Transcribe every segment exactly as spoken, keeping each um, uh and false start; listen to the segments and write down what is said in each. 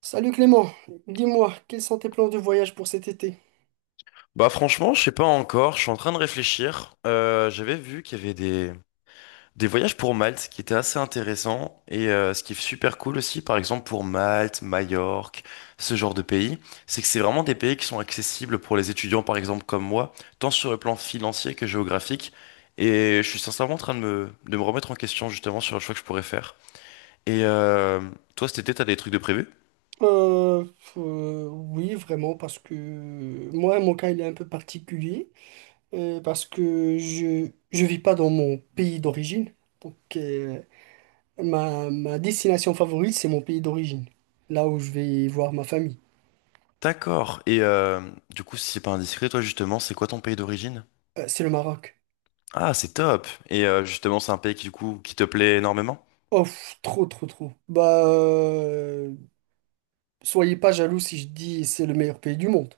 Salut Clément, dis-moi, quels sont tes plans de voyage pour cet été? Bah franchement, je sais pas encore, je suis en train de réfléchir. Euh, j'avais vu qu'il y avait des, des voyages pour Malte qui étaient assez intéressants et euh, ce qui est super cool aussi, par exemple pour Malte, Majorque, ce genre de pays, c'est que c'est vraiment des pays qui sont accessibles pour les étudiants, par exemple comme moi, tant sur le plan financier que géographique. Et je suis sincèrement en train de me, de me remettre en question justement sur le choix que je pourrais faire. Et euh, toi cet été, t'as des trucs de prévu? Euh, euh, oui, vraiment, parce que moi, mon cas, il est un peu particulier, euh, parce que je je vis pas dans mon pays d'origine. Donc, euh, ma, Ma destination favorite, c'est mon pays d'origine, là où je vais voir ma famille. D'accord. Et euh, du coup, si c'est pas indiscret, toi justement, c'est quoi ton pays d'origine? Euh, c'est le Maroc. Ah, c'est top. Et euh, justement, c'est un pays qui, du coup, qui te plaît énormément? Oh, pff, trop, trop, trop. Bah, euh, soyez pas jaloux si je dis c'est le meilleur pays du monde.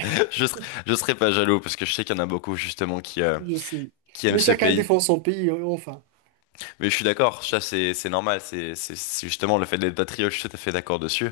Je serais, je serais pas jaloux parce que je sais qu'il y en a beaucoup justement qui, euh, Je sais. qui aiment Mais ce chacun pays. défend son pays, euh, enfin. Mais je suis d'accord, ça c'est c'est normal, c'est c'est- c'est justement le fait d'être patriote, je suis tout à fait d'accord dessus.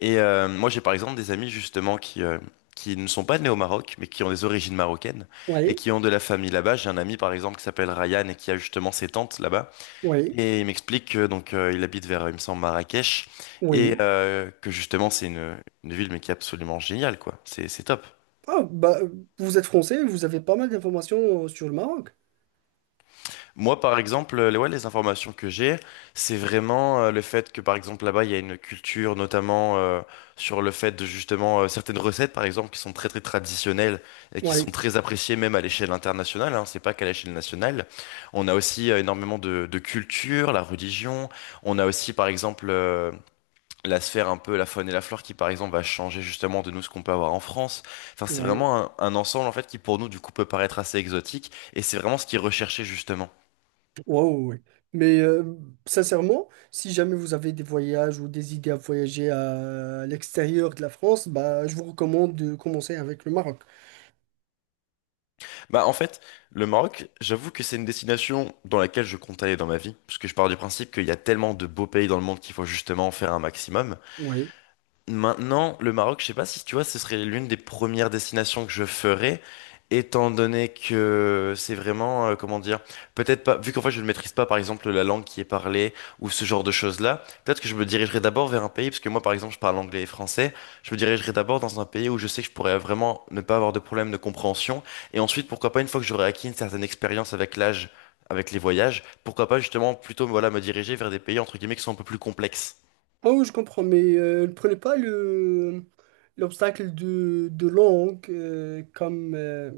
Et euh, moi j'ai par exemple des amis justement qui, euh, qui ne sont pas nés au Maroc, mais qui ont des origines marocaines et Oui, qui ont de la famille là-bas. J'ai un ami par exemple qui s'appelle Ryan et qui a justement ses tantes là-bas. oui. Et il m'explique que donc euh, il habite vers, il me semble, Marrakech, et Oui. euh, que justement c'est une, une ville mais qui est absolument géniale, quoi. C'est c'est top. Ah, bah, vous êtes français, vous avez pas mal d'informations euh, sur le Maroc. Moi, par exemple, euh, les, ouais, les informations que j'ai, c'est vraiment euh, le fait que, par exemple, là-bas, il y a une culture, notamment euh, sur le fait de justement euh, certaines recettes, par exemple, qui sont très très traditionnelles et qui sont Oui, très appréciées même à l'échelle internationale. Hein, c'est pas qu'à l'échelle nationale. On a aussi euh, énormément de, de culture, la religion. On a aussi, par exemple, euh, la sphère un peu la faune et la flore qui par exemple va changer justement de nous ce qu'on peut avoir en France. Enfin, c'est oui, vraiment un, un ensemble en fait qui pour nous du coup peut paraître assez exotique et c'est vraiment ce qui est recherché justement. wow, oui. Mais euh, sincèrement, si jamais vous avez des voyages ou des idées à voyager à l'extérieur de la France, bah, je vous recommande de commencer avec le Maroc. Bah en fait, le Maroc, j'avoue que c'est une destination dans laquelle je compte aller dans ma vie parce que je pars du principe qu'il y a tellement de beaux pays dans le monde qu'il faut justement en faire un maximum. Oui. Maintenant, le Maroc, je sais pas si tu vois, ce serait l'une des premières destinations que je ferais, étant donné que c'est vraiment, euh, comment dire, peut-être pas, vu qu'en fait je ne maîtrise pas par exemple la langue qui est parlée ou ce genre de choses-là, peut-être que je me dirigerai d'abord vers un pays, parce que moi par exemple je parle anglais et français, je me dirigerai d'abord dans un pays où je sais que je pourrais vraiment ne pas avoir de problème de compréhension, et ensuite pourquoi pas une fois que j'aurai acquis une certaine expérience avec l'âge, avec les voyages, pourquoi pas justement plutôt voilà, me diriger vers des pays entre guillemets qui sont un peu plus complexes. Ah oui, je comprends, mais euh, ne prenez pas le l'obstacle de, de langue euh, comme euh,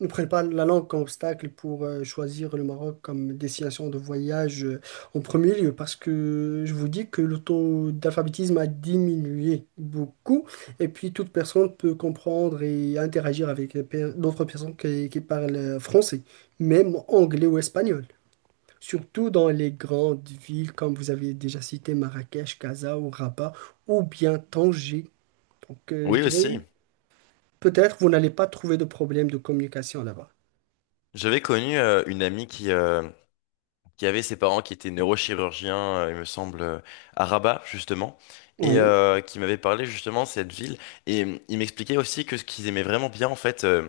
ne prenez pas la langue comme obstacle pour euh, choisir le Maroc comme destination de voyage euh, en premier lieu, parce que je vous dis que le taux d'alphabétisme a diminué beaucoup, et puis toute personne peut comprendre et interagir avec les per- d'autres personnes qui, qui parlent français, même anglais ou espagnol, surtout dans les grandes villes comme vous avez déjà cité Marrakech, Casa ou Rabat ou bien Tanger. Donc euh, je Oui aussi. dirais peut-être vous n'allez pas trouver de problème de communication là-bas. J'avais connu euh, une amie qui, euh, qui avait ses parents qui étaient neurochirurgiens, euh, il me semble, euh, à Rabat, justement, et Oui. euh, qui m'avait parlé justement de cette ville. Et euh, il m'expliquait aussi que ce qu'ils aimaient vraiment bien, en fait, euh,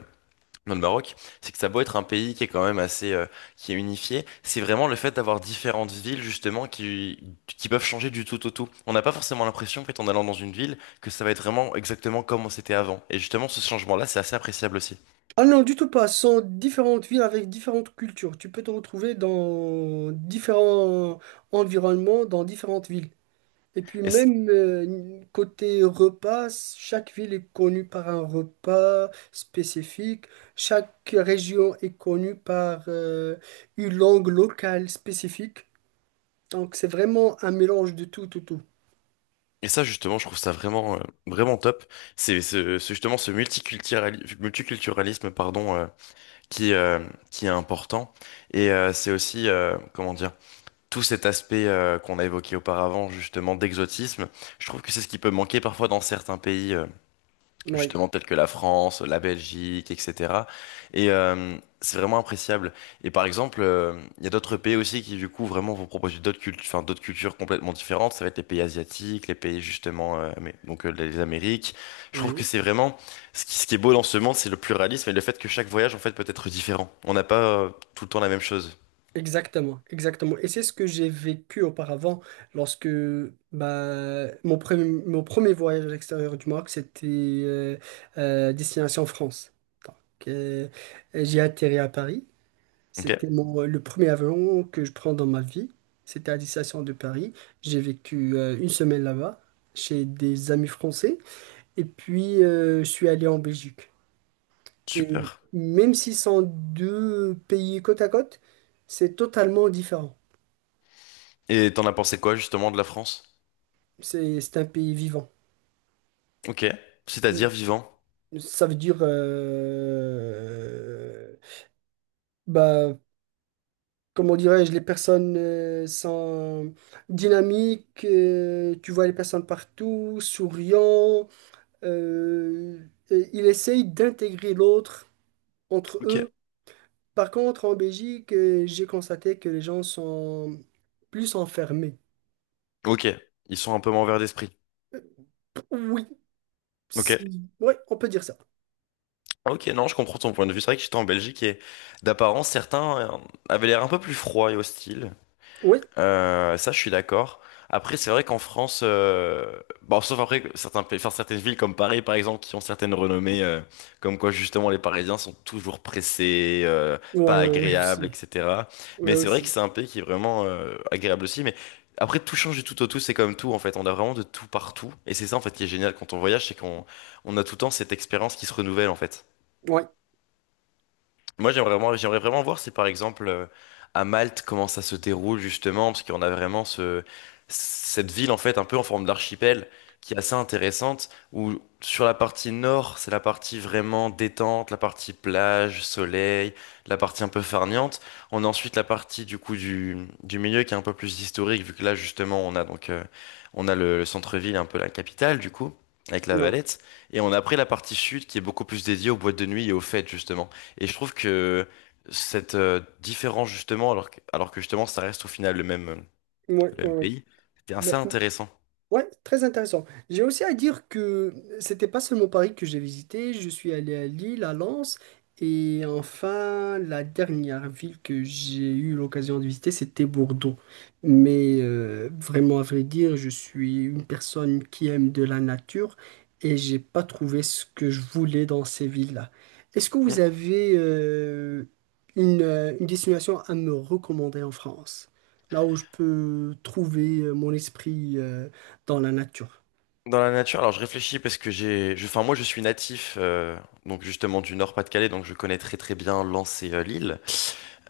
dans le Maroc, c'est que ça a beau être un pays qui est quand même assez, euh, qui est unifié, c'est vraiment le fait d'avoir différentes villes, justement, qui, qui peuvent changer du tout au tout. On n'a pas forcément l'impression, en fait, en allant dans une ville, que ça va être vraiment exactement comme on s'était avant. Et justement, ce changement-là, c'est assez appréciable aussi. Ah non, du tout pas. Ce sont différentes villes avec différentes cultures. Tu peux te retrouver dans différents environnements, dans différentes villes. Et puis même euh, côté repas, chaque ville est connue par un repas spécifique, chaque région est connue par euh, une langue locale spécifique. Donc c'est vraiment un mélange de tout, tout, tout. Et ça, justement, je trouve ça vraiment, euh, vraiment top. C'est ce, ce- justement ce multiculturali- multiculturalisme, pardon, euh, qui, euh, qui est important. Et euh, c'est aussi, euh, comment dire, tout cet aspect euh, qu'on a évoqué auparavant, justement, d'exotisme. Je trouve que c'est ce qui peut manquer parfois dans certains pays. euh, Oui, justement peut-être que la France, la Belgique, et cetera. Et euh, c'est vraiment appréciable. Et par exemple, euh, il y a d'autres pays aussi qui du coup vraiment vont proposer d'autres cultures, enfin d'autres cultures complètement différentes. Ça va être les pays asiatiques, les pays justement, euh, mais, donc euh, les Amériques. Je trouve que oui, c'est vraiment ce qui, ce qui est beau dans ce monde, c'est le pluralisme et le fait que chaque voyage en fait peut être différent. On n'a pas euh, tout le temps la même chose. exactement, exactement. Et c'est ce que j'ai vécu auparavant lorsque bah, mon premier, mon premier voyage à l'extérieur du Maroc, c'était euh, euh, destination France. Donc euh, j'ai atterri à Paris. Ok, C'était mon, euh, le premier avion que je prends dans ma vie. C'était à la destination de Paris. J'ai vécu euh, une semaine là-bas chez des amis français. Et puis, euh, je suis allé en Belgique. Et super. même si ce sont deux pays côte à côte, c'est totalement différent. Et t'en as pensé quoi justement de la France? C'est, c'est un pays vivant. Ok, c'est-à-dire vivant. Ça veut dire, euh, bah, comment dirais-je, les personnes euh, sont dynamiques. Euh, tu vois les personnes partout, souriant. Euh, et il essaye d'intégrer l'autre entre Ok, eux. Par contre, en Belgique, euh, j'ai constaté que les gens sont plus enfermés. ok, ils sont un peu moins ouverts d'esprit. Oui, Ok. si. Ouais, on peut dire ça. Ok, non, je comprends ton point de vue. C'est vrai que j'étais en Belgique et d'apparence, certains euh, avaient l'air un peu plus froids et hostiles. Oui. Euh, ça, je suis d'accord. Après, c'est vrai qu'en France, euh, bon, sauf après que certains pays, enfin, certaines villes comme Paris, par exemple, qui ont certaines renommées, euh, comme quoi justement les Parisiens sont toujours pressés, euh, pas Ouais, ouais, ouais, agréables, aussi. et cetera. Ouais, Mais c'est vrai que aussi. c'est un pays qui est vraiment euh, agréable aussi. Mais après, tout change du tout au tout, c'est comme tout en fait. On a vraiment de tout partout, et c'est ça en fait qui est génial quand on voyage, c'est qu'on on a tout le temps cette expérience qui se renouvelle en fait. Ouais, Moi, j'aimerais vraiment, j'aimerais vraiment voir si, par exemple, euh, à Malte, comment ça se déroule justement, parce qu'on a vraiment ce, cette ville, en fait, un peu en forme d'archipel, qui est assez intéressante, où sur la partie nord, c'est la partie vraiment détente, la partie plage, soleil, la partie un peu farniente. On a ensuite la partie, du coup, du, du milieu qui est un peu plus historique, vu que là, justement, on a donc, euh, on a le, le centre-ville, un peu la capitale, du coup, avec la ouais, Valette. Et on a après la partie sud, qui est beaucoup plus dédiée aux boîtes de nuit et aux fêtes, justement. Et je trouve que cette euh, différence, justement, alors que, alors que justement, ça reste au final le même, euh, ouais, le ouais, même ouais. pays, c'était Mais, assez intéressant. ouais, très intéressant. J'ai aussi à dire que c'était pas seulement Paris que j'ai visité, je suis allé à Lille, à Lens, et enfin la dernière ville que j'ai eu l'occasion de visiter, c'était Bordeaux. Mais euh, vraiment à vrai dire, je suis une personne qui aime de la nature et j'ai pas trouvé ce que je voulais dans ces villes-là. Est-ce que vous Mm. avez euh, une, euh, une destination à me recommander en France? Là où je peux trouver euh, mon esprit euh, dans la nature. Dans la nature, alors je réfléchis parce que j'ai, je- enfin moi je suis natif euh, donc justement du Nord-Pas-de-Calais donc je connais très très bien Lens et euh, Lille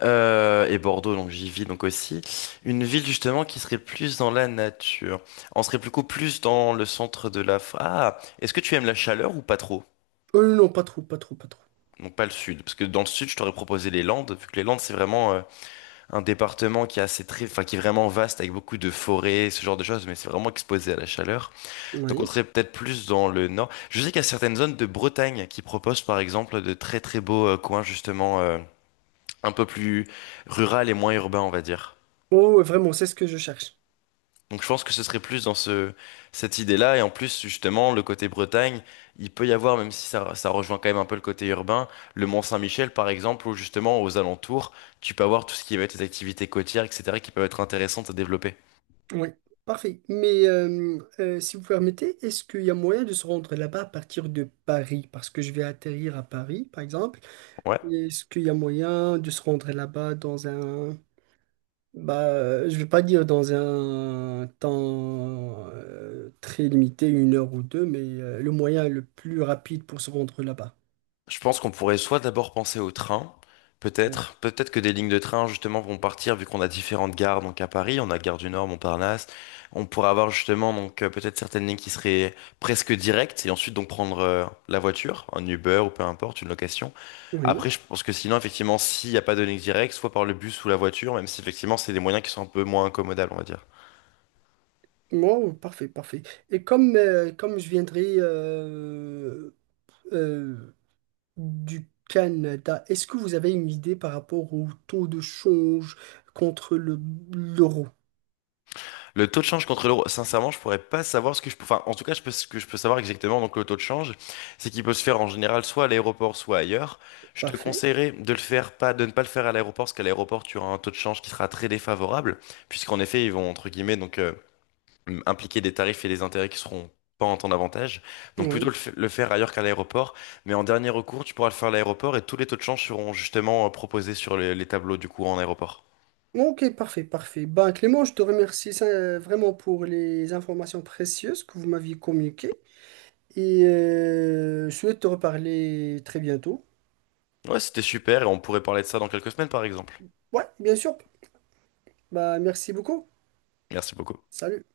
Euh, et Bordeaux donc j'y vis donc aussi une ville justement qui serait plus dans la nature on serait beaucoup plus dans le centre de la ah est-ce que tu aimes la chaleur ou pas trop Euh, non, pas trop, pas trop, pas trop. donc pas le sud parce que dans le sud je t'aurais proposé les Landes vu que les Landes c'est vraiment euh, un département qui est assez très, enfin qui est vraiment vaste avec beaucoup de forêts, ce genre de choses, mais c'est vraiment exposé à la chaleur. Donc on Oui. serait peut-être plus dans le nord. Je sais qu'il y a certaines zones de Bretagne qui proposent par exemple de très très beaux euh, coins justement euh, un peu plus rural et moins urbain, on va dire. Oh, ouais, vraiment, c'est ce que je cherche. Donc je pense que ce serait plus dans ce cette idée-là et en plus justement le côté Bretagne, il peut y avoir même si ça ça rejoint quand même un peu le côté urbain, le Mont-Saint-Michel par exemple ou justement aux alentours, tu peux avoir tout ce qui va être des activités côtières, et cetera, qui peuvent être intéressantes à développer. Oui, parfait. Mais euh, euh, si vous permettez, est-ce qu'il y a moyen de se rendre là-bas à partir de Paris? Parce que je vais atterrir à Paris, par exemple. Ouais. Est-ce qu'il y a moyen de se rendre là-bas dans un... Bah, euh, je vais pas dire dans un temps euh, très limité, une heure ou deux, mais euh, le moyen le plus rapide pour se rendre là-bas. Je pense qu'on pourrait soit d'abord penser au train, peut-être, peut-être que des lignes de train justement vont partir vu qu'on a différentes gares. Donc à Paris, on a Gare du Nord, Montparnasse. On pourrait avoir justement donc euh, peut-être certaines lignes qui seraient presque directes et ensuite donc prendre euh, la voiture, un Uber ou peu importe, une location. Oui. Après, je pense que sinon effectivement, s'il n'y a pas de ligne directe, soit par le bus ou la voiture, même si effectivement c'est des moyens qui sont un peu moins incommodables, on va dire. Bon, parfait, parfait. Et comme, euh, comme je viendrai euh, euh, du Canada, est-ce que vous avez une idée par rapport au taux de change contre le, l'euro? Le taux de change contre l'euro, sincèrement, je pourrais pas savoir ce que je peux. Enfin, en tout cas, je peux, ce que je peux savoir exactement. Donc, le taux de change, c'est qu'il peut se faire en général soit à l'aéroport, soit ailleurs. Je te Parfait, conseillerais de le faire pas, de ne pas le faire à l'aéroport, parce qu'à l'aéroport, tu auras un taux de change qui sera très défavorable, puisqu'en effet, ils vont entre guillemets donc euh, impliquer des tarifs et des intérêts qui seront pas en temps d'avantage. Donc, plutôt oui. le, f- le faire ailleurs qu'à l'aéroport. Mais en dernier recours, tu pourras le faire à l'aéroport et tous les taux de change seront justement euh, proposés sur les les tableaux du cours en aéroport. Ok, parfait, parfait. Ben, Clément, je te remercie ça, vraiment pour les informations précieuses que vous m'aviez communiquées et euh, je souhaite te reparler très bientôt. Ouais, c'était super et on pourrait parler de ça dans quelques semaines, par exemple. Ouais, bien sûr. Bah merci beaucoup. Merci beaucoup. Salut.